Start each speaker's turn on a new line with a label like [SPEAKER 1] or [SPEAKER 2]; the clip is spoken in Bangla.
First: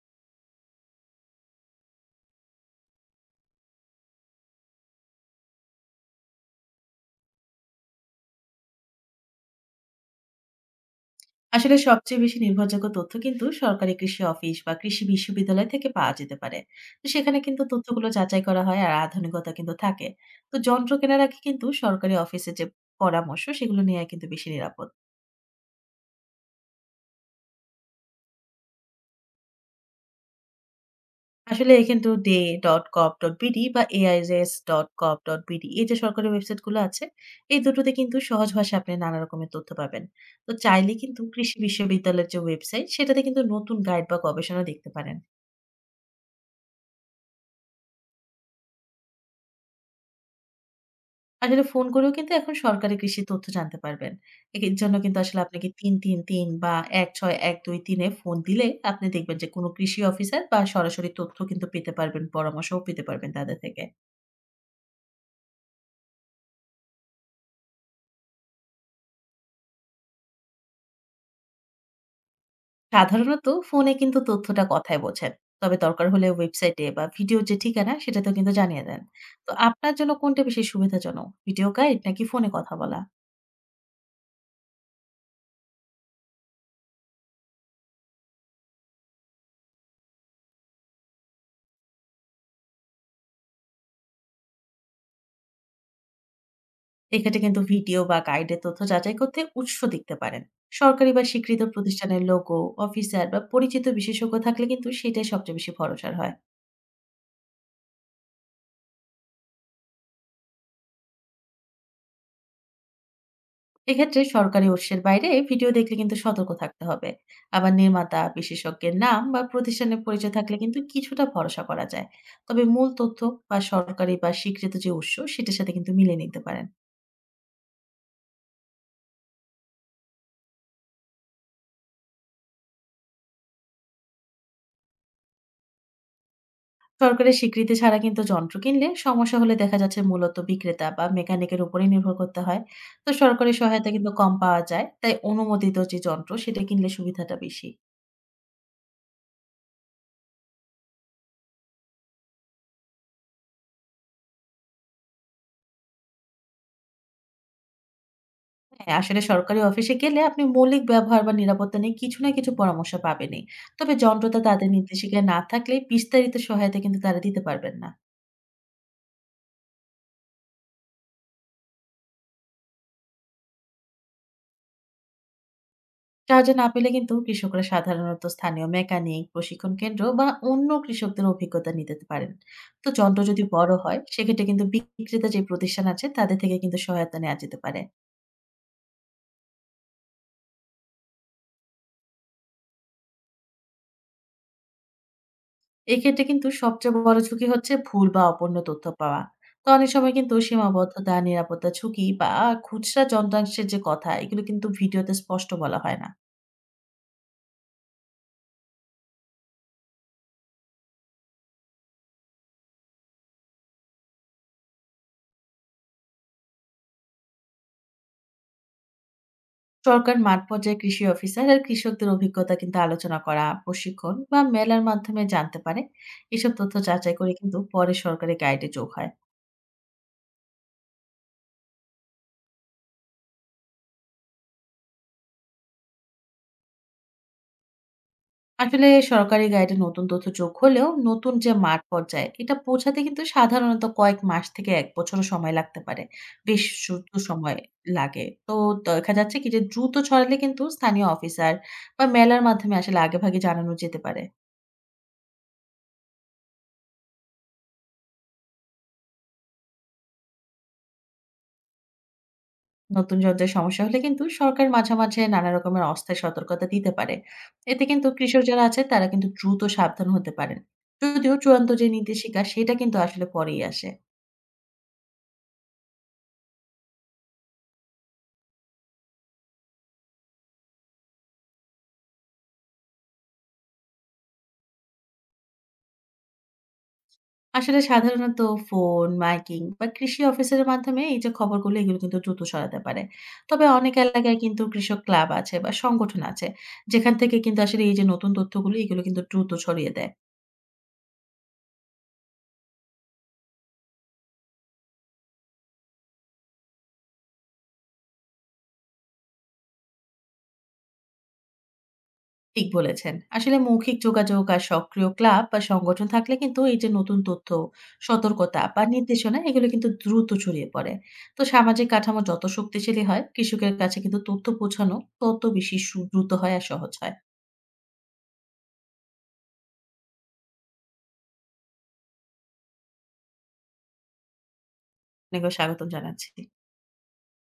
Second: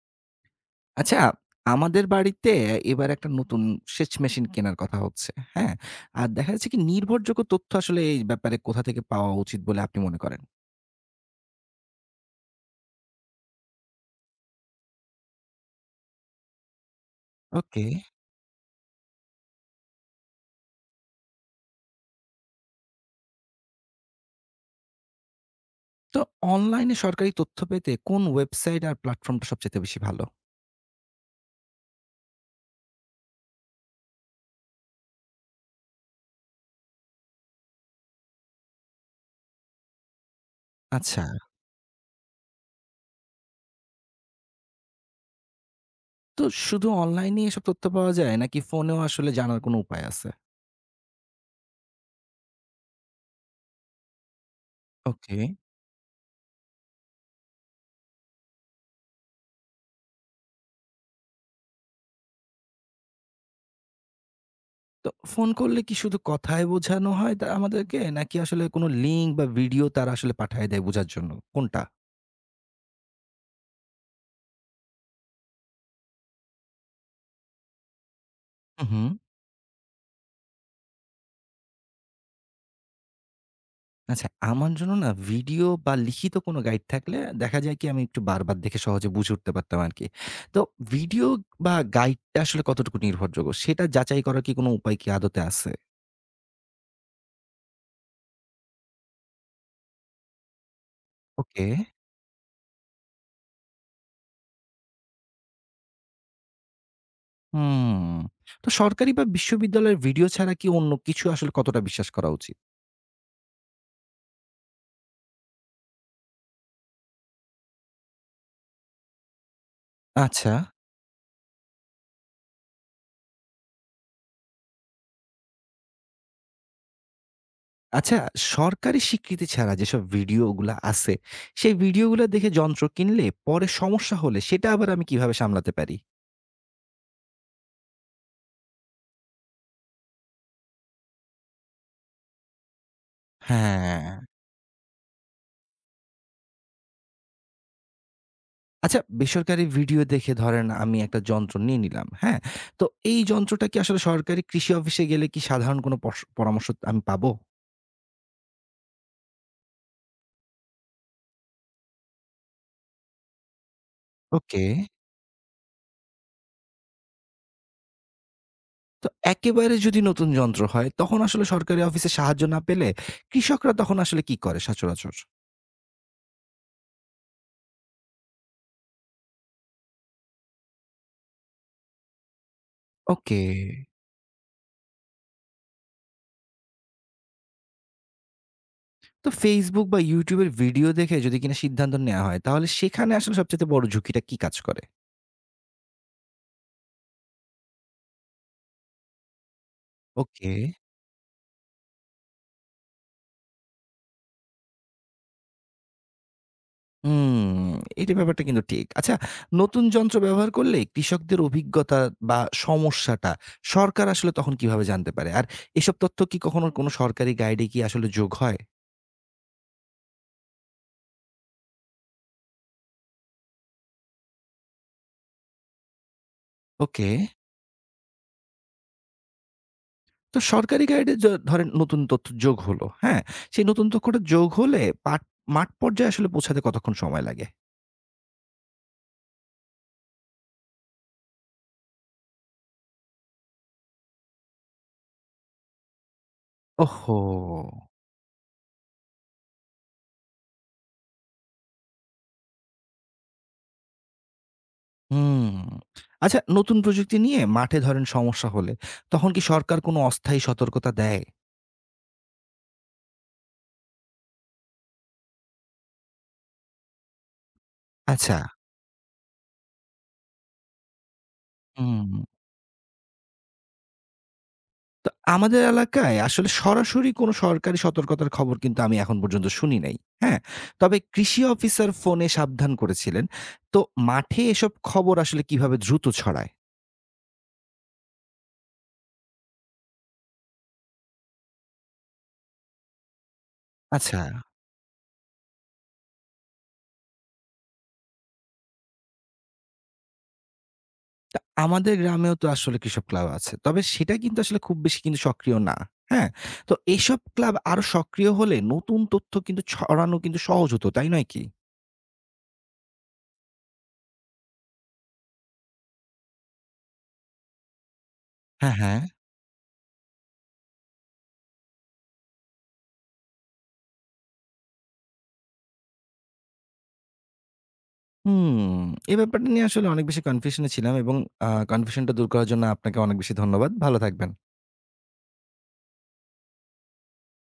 [SPEAKER 1] আচ্ছা, আমাদের বাড়িতে এবার একটা নতুন সেচ মেশিন কেনার কথা হচ্ছে। হ্যাঁ? আর দেখা যাচ্ছে কি নির্ভরযোগ্য তথ্য আসলে এই ব্যাপারে কোথা থেকে পাওয়া উচিত বলে আপনি মনে করেন?
[SPEAKER 2] আসলে সবচেয়ে বেশি নির্ভরযোগ্য তথ্য কিন্তু সরকারি কৃষি অফিস বা কৃষি বিশ্ববিদ্যালয় থেকে পাওয়া যেতে পারে। তো সেখানে কিন্তু
[SPEAKER 1] ওকে।
[SPEAKER 2] তথ্যগুলো যাচাই করা হয় আর আধুনিকতা কিন্তু থাকে। তো যন্ত্র কেনার আগে কিন্তু সরকারি অফিসে যে পরামর্শ সেগুলো নেওয়া কিন্তু বেশি নিরাপদ।
[SPEAKER 1] তো অনলাইনে সরকারি তথ্য পেতে কোন ওয়েবসাইট আর প্ল্যাটফর্মটা সবচাইতে বেশি ভালো?
[SPEAKER 2] আসলে কিন্তু ডে.কপ.বিডি বা এআইএস.কপ.বিডি এই যে সরকারি ওয়েবসাইটগুলো আছে, এই দুটোতে কিন্তু সহজ ভাষায় আপনি নানা রকমের তথ্য পাবেন। তো চাইলে কিন্তু
[SPEAKER 1] আচ্ছা।
[SPEAKER 2] কৃষি বিশ্ববিদ্যালয়ের যে ওয়েবসাইট সেটাতে কিন্তু নতুন গাইড বা গবেষণা দেখতে পারেন।
[SPEAKER 1] তো শুধু অনলাইনেই এসব তথ্য পাওয়া যায় নাকি ফোনেও আসলে জানার কোনো উপায় আছে?
[SPEAKER 2] আসলে ফোন করেও কিন্তু এখন সরকারি কৃষি তথ্য জানতে পারবেন। এর জন্য কিন্তু
[SPEAKER 1] ওকে।
[SPEAKER 2] আসলে আপনাকে ৩৩৩ বা ১৬১২৩ এ ফোন দিলে আপনি দেখবেন যে কোনো কৃষি অফিসার বা সরাসরি তথ্য কিন্তু পেতে পারবেন, পরামর্শও পেতে পারবেন তাদের থেকে।
[SPEAKER 1] তো ফোন করলে কি শুধু কথায় বোঝানো হয় তা আমাদেরকে নাকি আসলে কোনো লিঙ্ক বা ভিডিও তারা আসলে পাঠায় দেয় বোঝার জন্য? কোনটা?
[SPEAKER 2] সাধারণত ফোনে কিন্তু তথ্যটা কথায় বোঝেন। তবে দরকার হলে ওয়েবসাইটে বা ভিডিওর যে ঠিকানা সেটাতেও কিন্তু জানিয়ে দেন।
[SPEAKER 1] হুম।
[SPEAKER 2] তো আপনার জন্য কোনটা বেশি সুবিধাজনক? ভিডিও গাইড নাকি ফোনে কথা বলা?
[SPEAKER 1] আচ্ছা, আমার জন্য না ভিডিও বা লিখিত কোনো গাইড থাকলে দেখা যায় কি আমি একটু বারবার দেখে সহজে বুঝে উঠতে পারতাম আরকি। তো ভিডিও বা গাইডটা আসলে কতটুকু নির্ভরযোগ্য সেটা যাচাই করার কি কোনো উপায় কি আদতে আছে?
[SPEAKER 2] এক্ষেত্রে কিন্তু ভিডিও বা গাইডের তথ্য যাচাই করতে উৎস দেখতে পারেন, সরকারি বা স্বীকৃত
[SPEAKER 1] ওকে।
[SPEAKER 2] প্রতিষ্ঠানের লোগো, অফিসার বা পরিচিত বিশেষজ্ঞ থাকলে কিন্তু সেটাই সবচেয়ে বেশি ভরসার হয়।
[SPEAKER 1] হুম। তো সরকারি বা বিশ্ববিদ্যালয়ের ভিডিও ছাড়া কি অন্য কিছু আসলে কতটা বিশ্বাস করা উচিত?
[SPEAKER 2] এক্ষেত্রে সরকারি উৎসের বাইরে ভিডিও দেখলে কিন্তু সতর্ক থাকতে হবে। আবার নির্মাতা বিশেষজ্ঞের নাম বা প্রতিষ্ঠানের পরিচয়
[SPEAKER 1] আচ্ছা।
[SPEAKER 2] থাকলে কিন্তু কিছুটা ভরসা করা যায়। তবে মূল তথ্য বা সরকারি বা স্বীকৃত যে উৎস সেটার সাথে কিন্তু মিলে নিতে পারেন।
[SPEAKER 1] আচ্ছা, সরকারি স্বীকৃতি ছাড়া যেসব ভিডিওগুলা আছে, সেই ভিডিওগুলা দেখে যন্ত্র কিনলে পরে সমস্যা হলে সেটা আবার আমি কিভাবে সামলাতে পারি?
[SPEAKER 2] সরকারের স্বীকৃতি ছাড়া কিন্তু যন্ত্র কিনলে সমস্যা হলে দেখা যাচ্ছে মূলত বিক্রেতা বা মেকানিকের উপরেই নির্ভর করতে হয়। তো সরকারি সহায়তা কিন্তু
[SPEAKER 1] হ্যাঁ।
[SPEAKER 2] কম পাওয়া যায়। তাই অনুমোদিত যে যন্ত্র সেটা কিনলে সুবিধাটা বেশি।
[SPEAKER 1] আচ্ছা, বেসরকারি ভিডিও দেখে ধরেন আমি একটা যন্ত্র নিয়ে নিলাম, হ্যাঁ? তো এই যন্ত্রটা কি আসলে সরকারি কৃষি অফিসে গেলে কি সাধারণ কোনো পরামর্শ আমি পাবো?
[SPEAKER 2] হ্যাঁ, আসলে সরকারি অফিসে গেলে আপনি মৌলিক ব্যবহার বা নিরাপত্তা নিয়ে কিছু না কিছু পরামর্শ পাবেনই। তবে যন্ত্রটা
[SPEAKER 1] ওকে।
[SPEAKER 2] তাদের নির্দেশিকায় না থাকলে বিস্তারিত সহায়তা কিন্তু তারা দিতে পারবেন না।
[SPEAKER 1] তো একেবারে যদি নতুন যন্ত্র হয়, তখন আসলে সরকারি অফিসে সাহায্য না পেলে কৃষকরা তখন আসলে কি করে সচরাচর?
[SPEAKER 2] সাহায্য না পেলে কিন্তু কৃষকরা সাধারণত স্থানীয় মেকানিক, প্রশিক্ষণ কেন্দ্র বা অন্য কৃষকদের অভিজ্ঞতা নিতে পারেন। তো যন্ত্র
[SPEAKER 1] ওকে।
[SPEAKER 2] যদি বড় হয় সেক্ষেত্রে কিন্তু বিক্রেতা যে প্রতিষ্ঠান আছে তাদের থেকে কিন্তু সহায়তা নেওয়া যেতে পারে।
[SPEAKER 1] তো Facebook বা YouTube এর ভিডিও দেখে যদি কিনা সিদ্ধান্ত নেয়া হয়, তাহলে সেখানে আসলে সবচাইতে বড় ঝুঁকিটা কি কাজ করে?
[SPEAKER 2] এক্ষেত্রে কিন্তু সবচেয়ে বড় ঝুঁকি হচ্ছে ভুল বা অপূর্ণ তথ্য পাওয়া। তো অনেক সময় কিন্তু
[SPEAKER 1] ওকে।
[SPEAKER 2] সীমাবদ্ধতা, নিরাপত্তা ঝুঁকি বা খুচরা যন্ত্রাংশের যে কথা এগুলো কিন্তু ভিডিওতে স্পষ্ট বলা হয় না।
[SPEAKER 1] হুম, এইটা ব্যাপারটা কিন্তু ঠিক। আচ্ছা, নতুন যন্ত্র ব্যবহার করলে কৃষকদের অভিজ্ঞতা বা সমস্যাটা সরকার আসলে তখন কিভাবে জানতে পারে? আর এসব তথ্য কি কখনো কোনো সরকারি গাইডে কি আসলে যোগ হয়?
[SPEAKER 2] সরকার মাঠ পর্যায়ে কৃষি অফিসার আর কৃষকদের অভিজ্ঞতা কিন্তু আলোচনা করা, প্রশিক্ষণ বা মেলার মাধ্যমে জানতে পারে। এসব তথ্য
[SPEAKER 1] ওকে।
[SPEAKER 2] যাচাই করে কিন্তু পরে সরকারি গাইডে যোগ হয়।
[SPEAKER 1] তো সরকারি গাইডে য ধরেন নতুন তথ্য যোগ হলো, হ্যাঁ? সেই নতুন তথ্যটা যোগ হলে মাঠ পর্যায়ে আসলে পৌঁছাতে কতক্ষণ সময় লাগে?
[SPEAKER 2] আসলে সরকারি গাইডে নতুন তথ্য যোগ হলেও নতুন যে মাঠ পর্যায়ে এটা পৌঁছাতে কিন্তু সাধারণত কয়েক মাস থেকে ১ বছরও সময় লাগতে পারে। বেশ দ্রুত
[SPEAKER 1] ওহহো!
[SPEAKER 2] সময় লাগে। তো দেখা যাচ্ছে কি যে দ্রুত ছড়ালে কিন্তু স্থানীয় অফিসার বা মেলার মাধ্যমে আসলে আগেভাগে জানানো যেতে পারে।
[SPEAKER 1] হুম। আচ্ছা, নতুন প্রযুক্তি নিয়ে মাঠে ধরেন সমস্যা হলে তখন কি সরকার কোনো অস্থায়ী সতর্কতা দেয়?
[SPEAKER 2] নতুন যন্ত্রের সমস্যা হলে কিন্তু সরকার মাঝে, মাঝে নানা রকমের অস্থায়ী সতর্কতা দিতে পারে। এতে কিন্তু
[SPEAKER 1] আচ্ছা।
[SPEAKER 2] কৃষক যারা আছে তারা কিন্তু দ্রুত সাবধান হতে পারেন। যদিও চূড়ান্ত যে
[SPEAKER 1] হুম।
[SPEAKER 2] নির্দেশিকা সেটা কিন্তু আসলে পরেই আসে।
[SPEAKER 1] তো আমাদের এলাকায় আসলে সরাসরি কোনো সরকারি সতর্কতার খবর কিন্তু আমি এখন পর্যন্ত শুনি নাই। হ্যাঁ? তবে কৃষি অফিসার ফোনে সাবধান করেছিলেন। তো মাঠে এসব খবর আসলে কিভাবে দ্রুত ছড়ায়?
[SPEAKER 2] আসলে সাধারণত ফোন, মাইকিং বা কৃষি অফিসের মাধ্যমে এই যে খবরগুলো এগুলো কিন্তু দ্রুত ছড়াতে পারে। তবে অনেক
[SPEAKER 1] আচ্ছা।
[SPEAKER 2] এলাকায় কিন্তু কৃষক ক্লাব আছে বা সংগঠন আছে, যেখান থেকে কিন্তু আসলে এই যে নতুন তথ্যগুলো এগুলো কিন্তু দ্রুত ছড়িয়ে দেয়।
[SPEAKER 1] তা আমাদের গ্রামেও তো আসলে কৃষক ক্লাব আছে। তবে সেটা কিন্তু আসলে খুব বেশি কিন্তু সক্রিয় না। হ্যাঁ? তো এসব ক্লাব আরো সক্রিয় হলে নতুন তথ্য কিন্তু ছড়ানো কিন্তু সহজ হতো, তাই নয় কি?
[SPEAKER 2] ঠিক বলেছেন। আসলে মৌখিক যোগাযোগ আর সক্রিয় ক্লাব বা সংগঠন থাকলে কিন্তু এই যে নতুন তথ্য, সতর্কতা
[SPEAKER 1] হ্যাঁ,
[SPEAKER 2] বা
[SPEAKER 1] হ্যাঁ।
[SPEAKER 2] নির্দেশনা এগুলো কিন্তু দ্রুত ছড়িয়ে পড়ে। তো সামাজিক কাঠামো যত শক্তিশালী হয়, কৃষকের কাছে কিন্তু তথ্য পৌঁছানো তত বেশি দ্রুত হয় আর সহজ হয়।
[SPEAKER 1] হুম, এই ব্যাপারটা নিয়ে আসলে অনেক বেশি কনফিউশন এ ছিলাম এবং কনফিউশনটা দূর করার জন্য আপনাকে অনেক বেশি ধন্যবাদ। ভালো থাকবেন।
[SPEAKER 2] আপনাকেও স্বাগতম জানাচ্ছি।